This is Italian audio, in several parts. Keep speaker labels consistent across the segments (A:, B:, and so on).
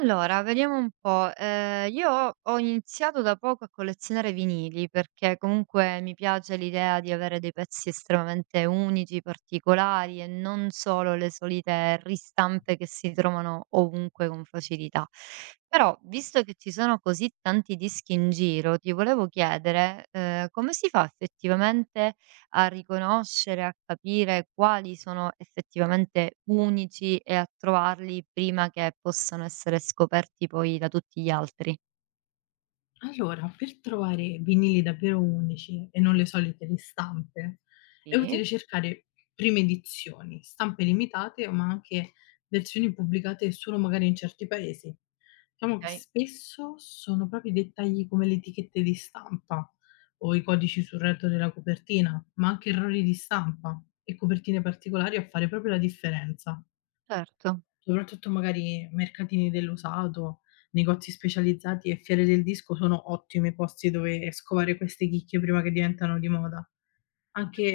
A: Allora, vediamo un po'. Io ho iniziato da poco a collezionare vinili, perché comunque mi piace l'idea di avere dei pezzi estremamente unici, particolari e non solo le solite ristampe che si trovano ovunque con facilità. Però, visto che ci sono così tanti dischi in giro, ti volevo chiedere, come si fa effettivamente a riconoscere, a capire quali sono effettivamente unici e a trovarli prima che possano essere scoperti poi da tutti gli altri.
B: Allora, per trovare vinili davvero unici e non le solite ristampe, è
A: Sì,
B: utile cercare prime edizioni, stampe limitate, ma anche versioni pubblicate solo magari in certi paesi. Diciamo che
A: okay,
B: spesso sono proprio i dettagli come le etichette di stampa o i codici sul retro della copertina, ma anche errori di stampa e copertine particolari a fare proprio la differenza.
A: certo.
B: Soprattutto magari mercatini dell'usato, negozi specializzati e fiere del disco sono ottimi posti dove scovare queste chicche prima che diventano di moda.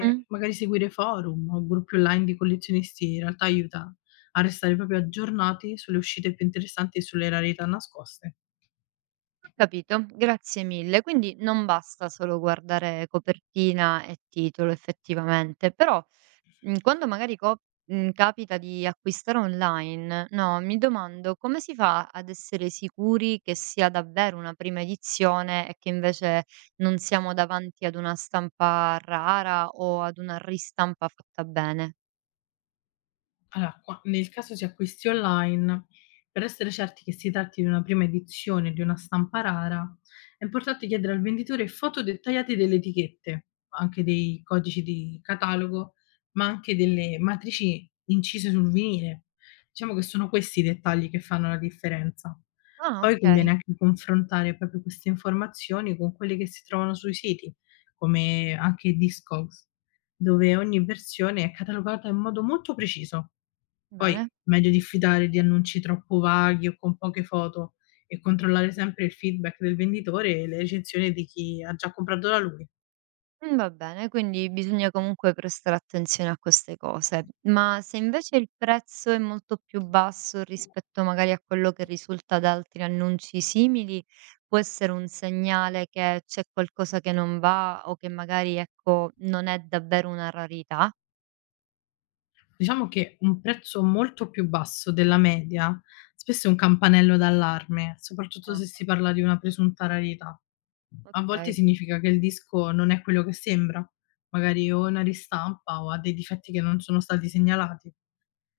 A: Mh,
B: magari seguire forum o gruppi online di collezionisti in realtà aiuta a restare proprio aggiornati sulle uscite più interessanti e sulle rarità nascoste.
A: ho capito, grazie mille. Quindi non basta solo guardare copertina e titolo effettivamente, però Mhmm, quando magari co mhmm, capita di acquistare online, no, mi domando come si fa ad essere sicuri che sia davvero una prima edizione e che invece non siamo davanti ad una stampa rara o ad una ristampa fatta bene?
B: Allora, qua nel caso si acquisti online, per essere certi che si tratti di una prima edizione di una stampa rara, è importante chiedere al venditore foto dettagliate delle etichette, anche dei codici di catalogo, ma anche delle matrici incise sul vinile. Diciamo che sono questi i dettagli che fanno la differenza.
A: Ah,
B: Poi
A: okay,
B: conviene anche confrontare proprio queste informazioni con quelle che si trovano sui siti, come anche Discogs, dove ogni versione è catalogata in modo molto preciso. Poi,
A: bene.
B: meglio diffidare di annunci troppo vaghi o con poche foto e controllare sempre il feedback del venditore e le recensioni di chi ha già comprato da lui.
A: Va bene, quindi bisogna comunque prestare attenzione a queste cose. Ma se invece il prezzo è molto più basso rispetto magari a quello che risulta da altri annunci simili, può essere un segnale che c'è qualcosa che non va o che magari, ecco, non è davvero una rarità?
B: Diciamo che un prezzo molto più basso della media spesso è un campanello d'allarme, soprattutto
A: Ah,
B: se si parla di una presunta rarità. A volte
A: okay.
B: significa che il disco non è quello che sembra, magari o è una ristampa o ha dei difetti che non sono stati segnalati.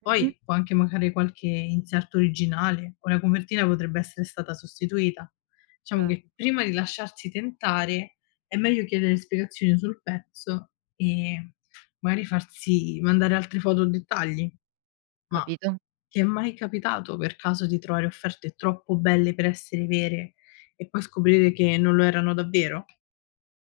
A: Mh-mh.
B: Poi può anche mancare qualche inserto originale o la copertina potrebbe essere stata sostituita. Diciamo
A: Cer
B: che prima di lasciarsi tentare è meglio chiedere spiegazioni sul pezzo e magari farsi mandare altre foto o dettagli. Ma
A: Capito.
B: ti è mai capitato per caso di trovare offerte troppo belle per essere vere e poi scoprire che non lo erano davvero?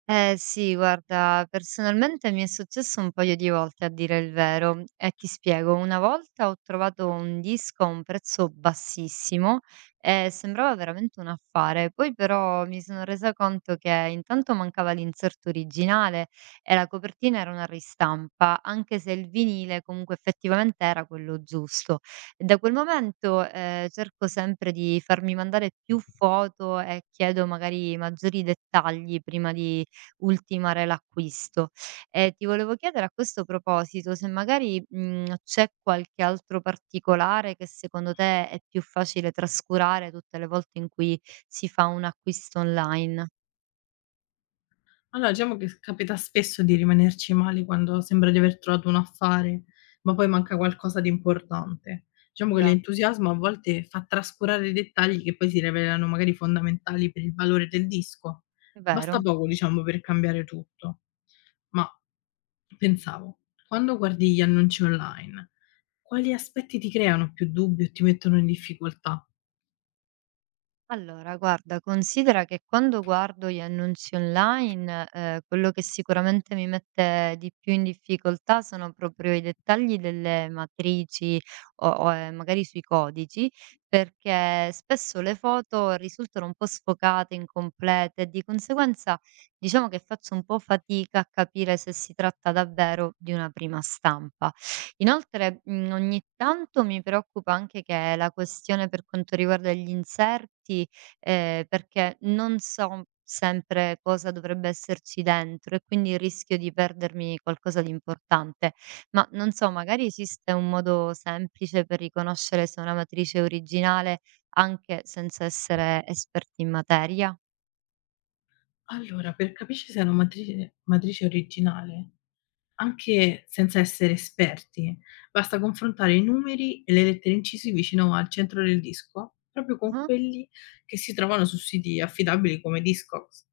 A: Eh sì, guarda, personalmente mi è successo un paio di volte a dire il vero e ti spiego, una volta ho trovato un disco a un prezzo bassissimo e sembrava veramente un affare, poi però mi sono resa conto che intanto mancava l'inserto originale e la copertina era una ristampa, anche se il vinile comunque effettivamente era quello giusto. E da quel momento cerco sempre di farmi mandare più foto e chiedo magari maggiori dettagli prima di ultimare l'acquisto. E ti volevo chiedere a questo proposito se magari, c'è qualche altro particolare che secondo te è più facile trascurare tutte le volte in cui si fa un acquisto online.
B: Allora, diciamo che s capita spesso di rimanerci male quando sembra di aver trovato un affare, ma poi manca qualcosa di importante. Diciamo che
A: Già,
B: l'entusiasmo a volte fa trascurare i dettagli che poi si rivelano magari fondamentali per il valore del disco.
A: è
B: Basta
A: vero.
B: poco, diciamo, per cambiare tutto. Ma pensavo, quando guardi gli annunci online, quali aspetti ti creano più dubbi o ti mettono in difficoltà?
A: Allora, guarda, considera che quando guardo gli annunzi online, quello che sicuramente mi mette di più in difficoltà sono proprio i dettagli delle matrici o magari sui codici, perché spesso le foto risultano un po' sfocate, incomplete, e di conseguenza diciamo che faccio un po' fatica a capire se si tratta davvero di una prima stampa. Inoltre, ogni tanto mi preoccupa anche che la questione per quanto riguarda gli inserti, perché non so sempre cosa dovrebbe esserci dentro e quindi rischio di perdermi qualcosa di importante. Ma non so, magari esiste un modo semplice per riconoscere se una matrice è originale anche senza essere esperti in materia?
B: Allora, per capirci se è una matrice originale, anche senza essere esperti, basta confrontare i numeri e le lettere incisi vicino al centro del disco, proprio con
A: Mh-mh,
B: quelli che si trovano su siti affidabili come Discogs,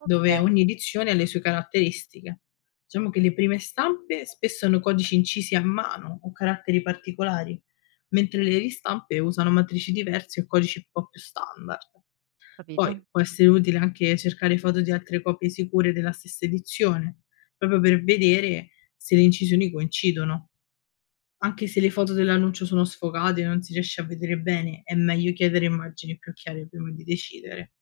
B: dove
A: okay,
B: ogni edizione ha le sue caratteristiche. Diciamo che le prime stampe spesso hanno codici incisi a mano o caratteri particolari, mentre le ristampe usano matrici diverse o codici un po' più standard. Poi
A: capito.
B: può essere utile anche cercare foto di altre copie sicure della stessa edizione, proprio per vedere se le incisioni coincidono. Anche se le foto dell'annuncio sono sfocate e non si riesce a vedere bene, è meglio chiedere immagini più chiare prima di decidere.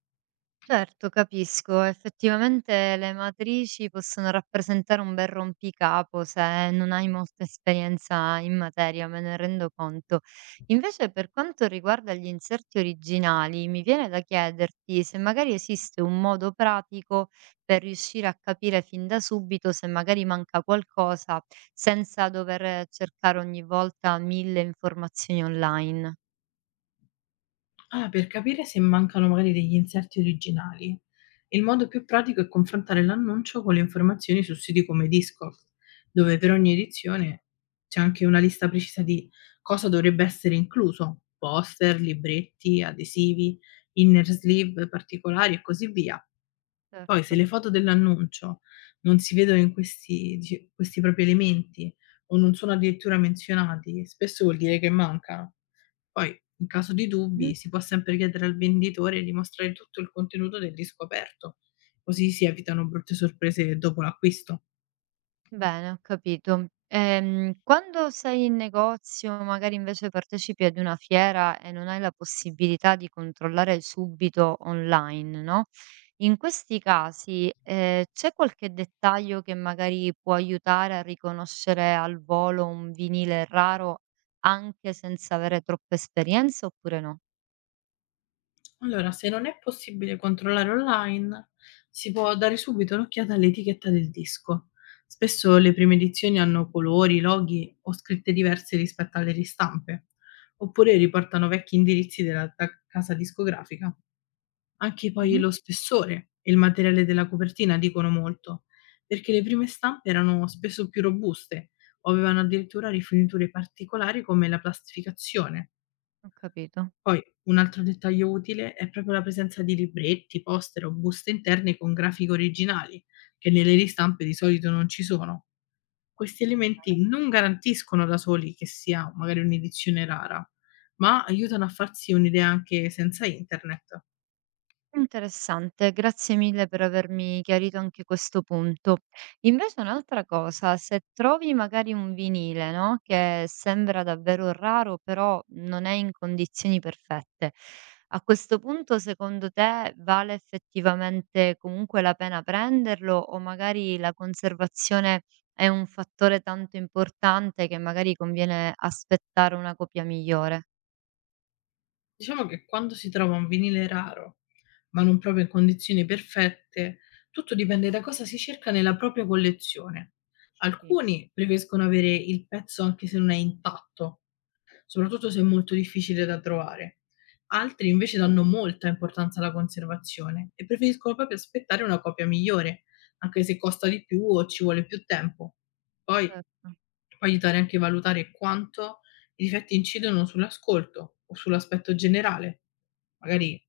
A: Certo, capisco. Effettivamente le matrici possono rappresentare un bel rompicapo se non hai molta esperienza in materia, me ne rendo conto. Invece, per quanto riguarda gli inserti originali, mi viene da chiederti se magari esiste un modo pratico per riuscire a capire fin da subito se magari manca qualcosa senza dover cercare ogni volta mille informazioni online.
B: Ah, per capire se mancano magari degli inserti originali. Il modo più pratico è confrontare l'annuncio con le informazioni su siti come Discord, dove per ogni edizione c'è anche una lista precisa di cosa dovrebbe essere incluso: poster, libretti, adesivi, inner sleeve particolari e così via. Poi,
A: Certo.
B: se le foto dell'annuncio non si vedono in questi propri elementi o non sono addirittura menzionati, spesso vuol dire che mancano. Poi, in caso di dubbi, si può sempre chiedere al venditore di mostrare tutto il contenuto del disco aperto, così si evitano brutte sorprese dopo l'acquisto.
A: Bene, ho capito. Quando sei in negozio, magari invece partecipi ad una fiera e non hai la possibilità di controllare subito online, no? In questi casi, c'è qualche dettaglio che magari può aiutare a riconoscere al volo un vinile raro anche senza avere troppa esperienza oppure no?
B: Allora, se non è possibile controllare online, si può dare subito un'occhiata all'etichetta del disco. Spesso le prime edizioni hanno colori, loghi o scritte diverse rispetto alle ristampe, oppure riportano vecchi indirizzi della casa discografica. Anche poi
A: Mhm,
B: lo spessore e il materiale della copertina dicono molto, perché le prime stampe erano spesso più robuste o avevano addirittura rifiniture particolari come la plastificazione.
A: ho capito.
B: Poi un altro dettaglio utile è proprio la presenza di libretti, poster o buste interne con grafiche originali, che nelle ristampe di solito non ci sono. Questi elementi non garantiscono da soli che sia magari un'edizione rara, ma aiutano a farsi un'idea anche senza internet.
A: Interessante, grazie mille per avermi chiarito anche questo punto. Invece un'altra cosa, se trovi magari un vinile, no? Che sembra davvero raro, però non è in condizioni perfette, a questo punto secondo te vale effettivamente comunque la pena prenderlo o magari la conservazione è un fattore tanto importante che magari conviene aspettare una copia migliore?
B: Diciamo che quando si trova un vinile raro, ma non proprio in condizioni perfette, tutto dipende da cosa si cerca nella propria collezione.
A: Sì,
B: Alcuni preferiscono avere il pezzo anche se non è intatto, soprattutto se è molto difficile da trovare. Altri invece danno molta importanza alla conservazione e preferiscono proprio aspettare una copia migliore, anche se costa di più o ci vuole più tempo. Poi
A: certo.
B: può aiutare anche a valutare quanto i difetti incidono sull'ascolto o sull'aspetto generale. Magari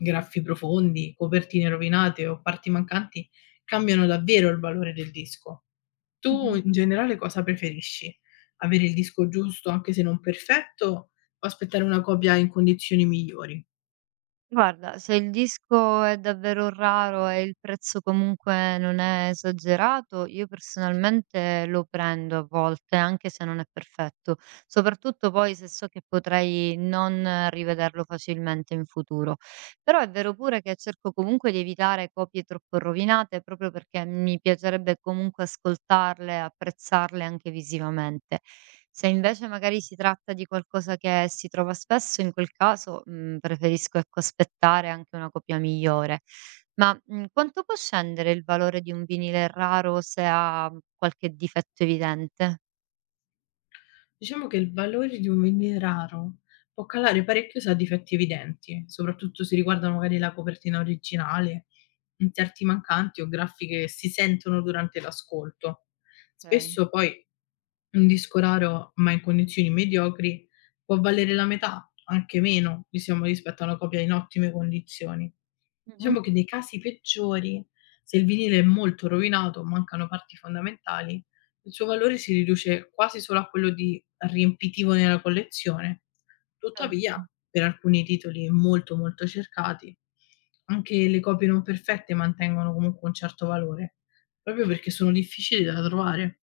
B: graffi profondi, copertine rovinate o parti mancanti cambiano davvero il valore del disco. Tu
A: Mhm.
B: in generale cosa preferisci? Avere il disco giusto anche se non perfetto o aspettare una copia in condizioni migliori?
A: Guarda, se il disco è davvero raro e il prezzo comunque non è esagerato, io personalmente lo prendo a volte, anche se non è perfetto, soprattutto poi se so che potrei non rivederlo facilmente in futuro. Però è vero pure che cerco comunque di evitare copie troppo rovinate, proprio perché mi piacerebbe comunque ascoltarle, apprezzarle anche visivamente. Se invece magari si tratta di qualcosa che si trova spesso, in quel caso, preferisco ecco aspettare anche una copia migliore. Ma, quanto può scendere il valore di un vinile raro se ha qualche difetto evidente?
B: Diciamo che il valore di un vinile raro può calare parecchio se ha difetti evidenti, soprattutto se riguardano magari la copertina originale, inserti mancanti o graffi che si sentono durante l'ascolto.
A: Okay.
B: Spesso poi un disco raro, ma in condizioni mediocri, può valere la metà, anche meno, diciamo, rispetto a una copia in ottime condizioni.
A: Mh-mh,
B: Diciamo che nei casi peggiori, se il vinile è molto rovinato, mancano parti fondamentali, il suo valore si riduce quasi solo a quello di riempitivo nella collezione. Tuttavia,
A: certo.
B: per alcuni titoli molto, molto cercati, anche le copie non perfette mantengono comunque un certo valore, proprio perché sono difficili da trovare.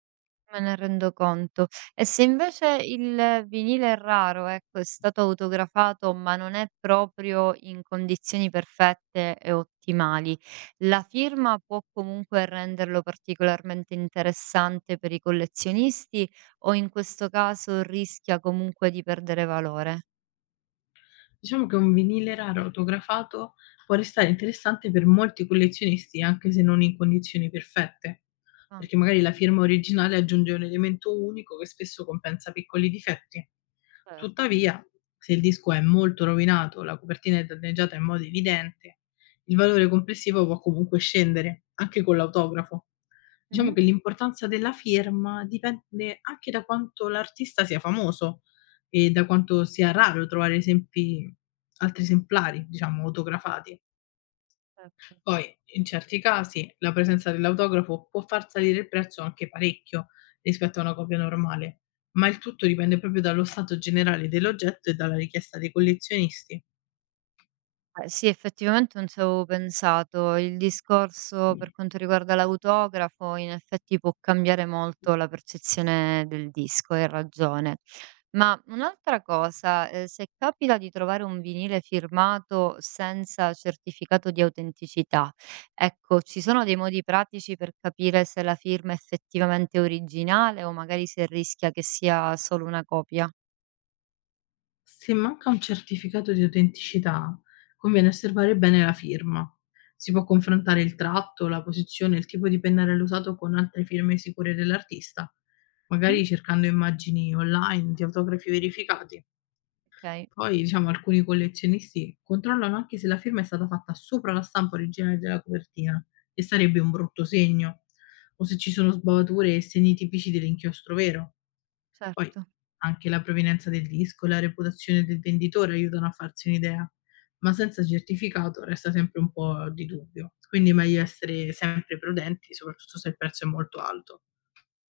A: Me ne rendo conto. E se invece il vinile è raro, ecco, è stato autografato, ma non è proprio in condizioni perfette e ottimali, la firma può comunque renderlo particolarmente interessante per i collezionisti o in questo caso rischia comunque di perdere valore?
B: Diciamo che un vinile raro autografato può restare interessante per molti collezionisti, anche se non in condizioni perfette,
A: Ah,
B: perché magari la firma originale aggiunge un elemento unico che spesso compensa piccoli difetti.
A: certo.
B: Tuttavia, se il disco è molto rovinato, la copertina è danneggiata in modo evidente, il valore complessivo può comunque scendere, anche con l'autografo. Diciamo
A: Mhm.
B: che l'importanza della firma dipende anche da quanto l'artista sia famoso e da quanto sia raro trovare esempi altri esemplari, diciamo, autografati.
A: Certo.
B: Poi, in certi casi, la presenza dell'autografo può far salire il prezzo anche parecchio rispetto a una copia normale, ma il tutto dipende proprio dallo stato generale dell'oggetto e dalla richiesta dei collezionisti.
A: Sì, effettivamente non ci avevo pensato. Il discorso per quanto riguarda l'autografo, in effetti può cambiare molto la percezione del disco, hai ragione. Ma un'altra cosa, se capita di trovare un vinile firmato senza certificato di autenticità, ecco, ci sono dei modi pratici per capire se la firma è effettivamente originale o magari se rischia che sia solo una copia?
B: Se manca un certificato di autenticità, conviene osservare bene la firma. Si può confrontare il tratto, la posizione, il tipo di pennarello usato con altre firme sicure dell'artista,
A: Mh.
B: magari cercando immagini online di autografi verificati.
A: Okay,
B: Poi, diciamo, alcuni collezionisti controllano anche se la firma è stata fatta sopra la stampa originale della copertina, e sarebbe un brutto segno, o se ci sono sbavature e segni tipici dell'inchiostro vero. Poi
A: certo.
B: anche la provenienza del disco e la reputazione del venditore aiutano a farsi un'idea, ma senza certificato resta sempre un po' di dubbio, quindi è meglio essere sempre prudenti, soprattutto se il prezzo è molto alto.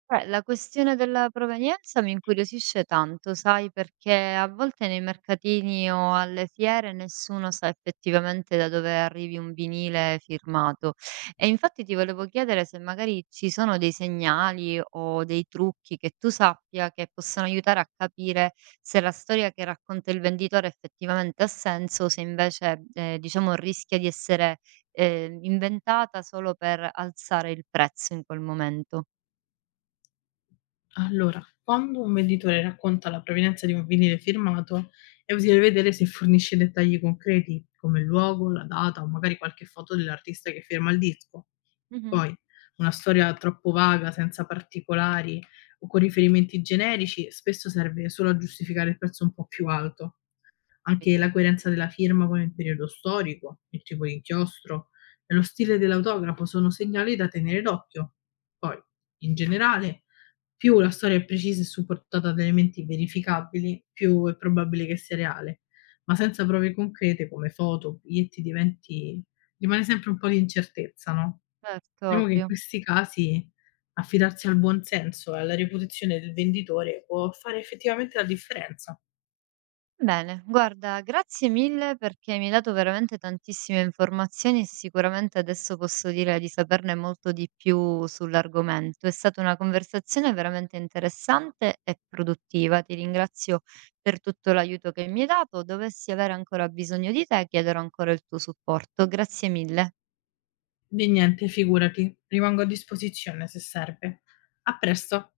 A: Beh, la questione della provenienza mi incuriosisce tanto, sai, perché a volte nei mercatini o alle fiere nessuno sa effettivamente da dove arrivi un vinile firmato. E infatti ti volevo chiedere se magari ci sono dei segnali o dei trucchi che tu sappia che possono aiutare a capire se la storia che racconta il venditore effettivamente ha senso o se invece, diciamo, rischia di essere, inventata solo per alzare il prezzo in quel momento.
B: Allora, quando un venditore racconta la provenienza di un vinile firmato, è utile vedere se fornisce dettagli concreti, come il luogo, la data o magari qualche foto dell'artista che firma il disco.
A: Mhm.
B: Poi, una storia troppo vaga, senza particolari o con riferimenti generici, spesso serve solo a giustificare il prezzo un po' più alto. Anche la coerenza della firma con il periodo storico, il tipo di inchiostro e lo stile dell'autografo sono segnali da tenere d'occhio. Poi, in generale, più la storia è precisa e supportata da elementi verificabili, più è probabile che sia reale, ma senza prove concrete come foto, biglietti, diventi rimane sempre un po' di incertezza, no,
A: Certo,
B: diciamo che in
A: ovvio.
B: questi casi affidarsi al buon senso e alla reputazione del venditore può fare effettivamente la differenza.
A: Bene, guarda, grazie mille perché mi hai dato veramente tantissime informazioni e sicuramente adesso posso dire di saperne molto di più sull'argomento. È stata una conversazione veramente interessante e produttiva. Ti ringrazio per tutto l'aiuto che mi hai dato. Dovessi avere ancora bisogno di te, chiederò ancora il tuo supporto. Grazie mille.
B: Di niente, figurati. Rimango a disposizione se serve. A presto.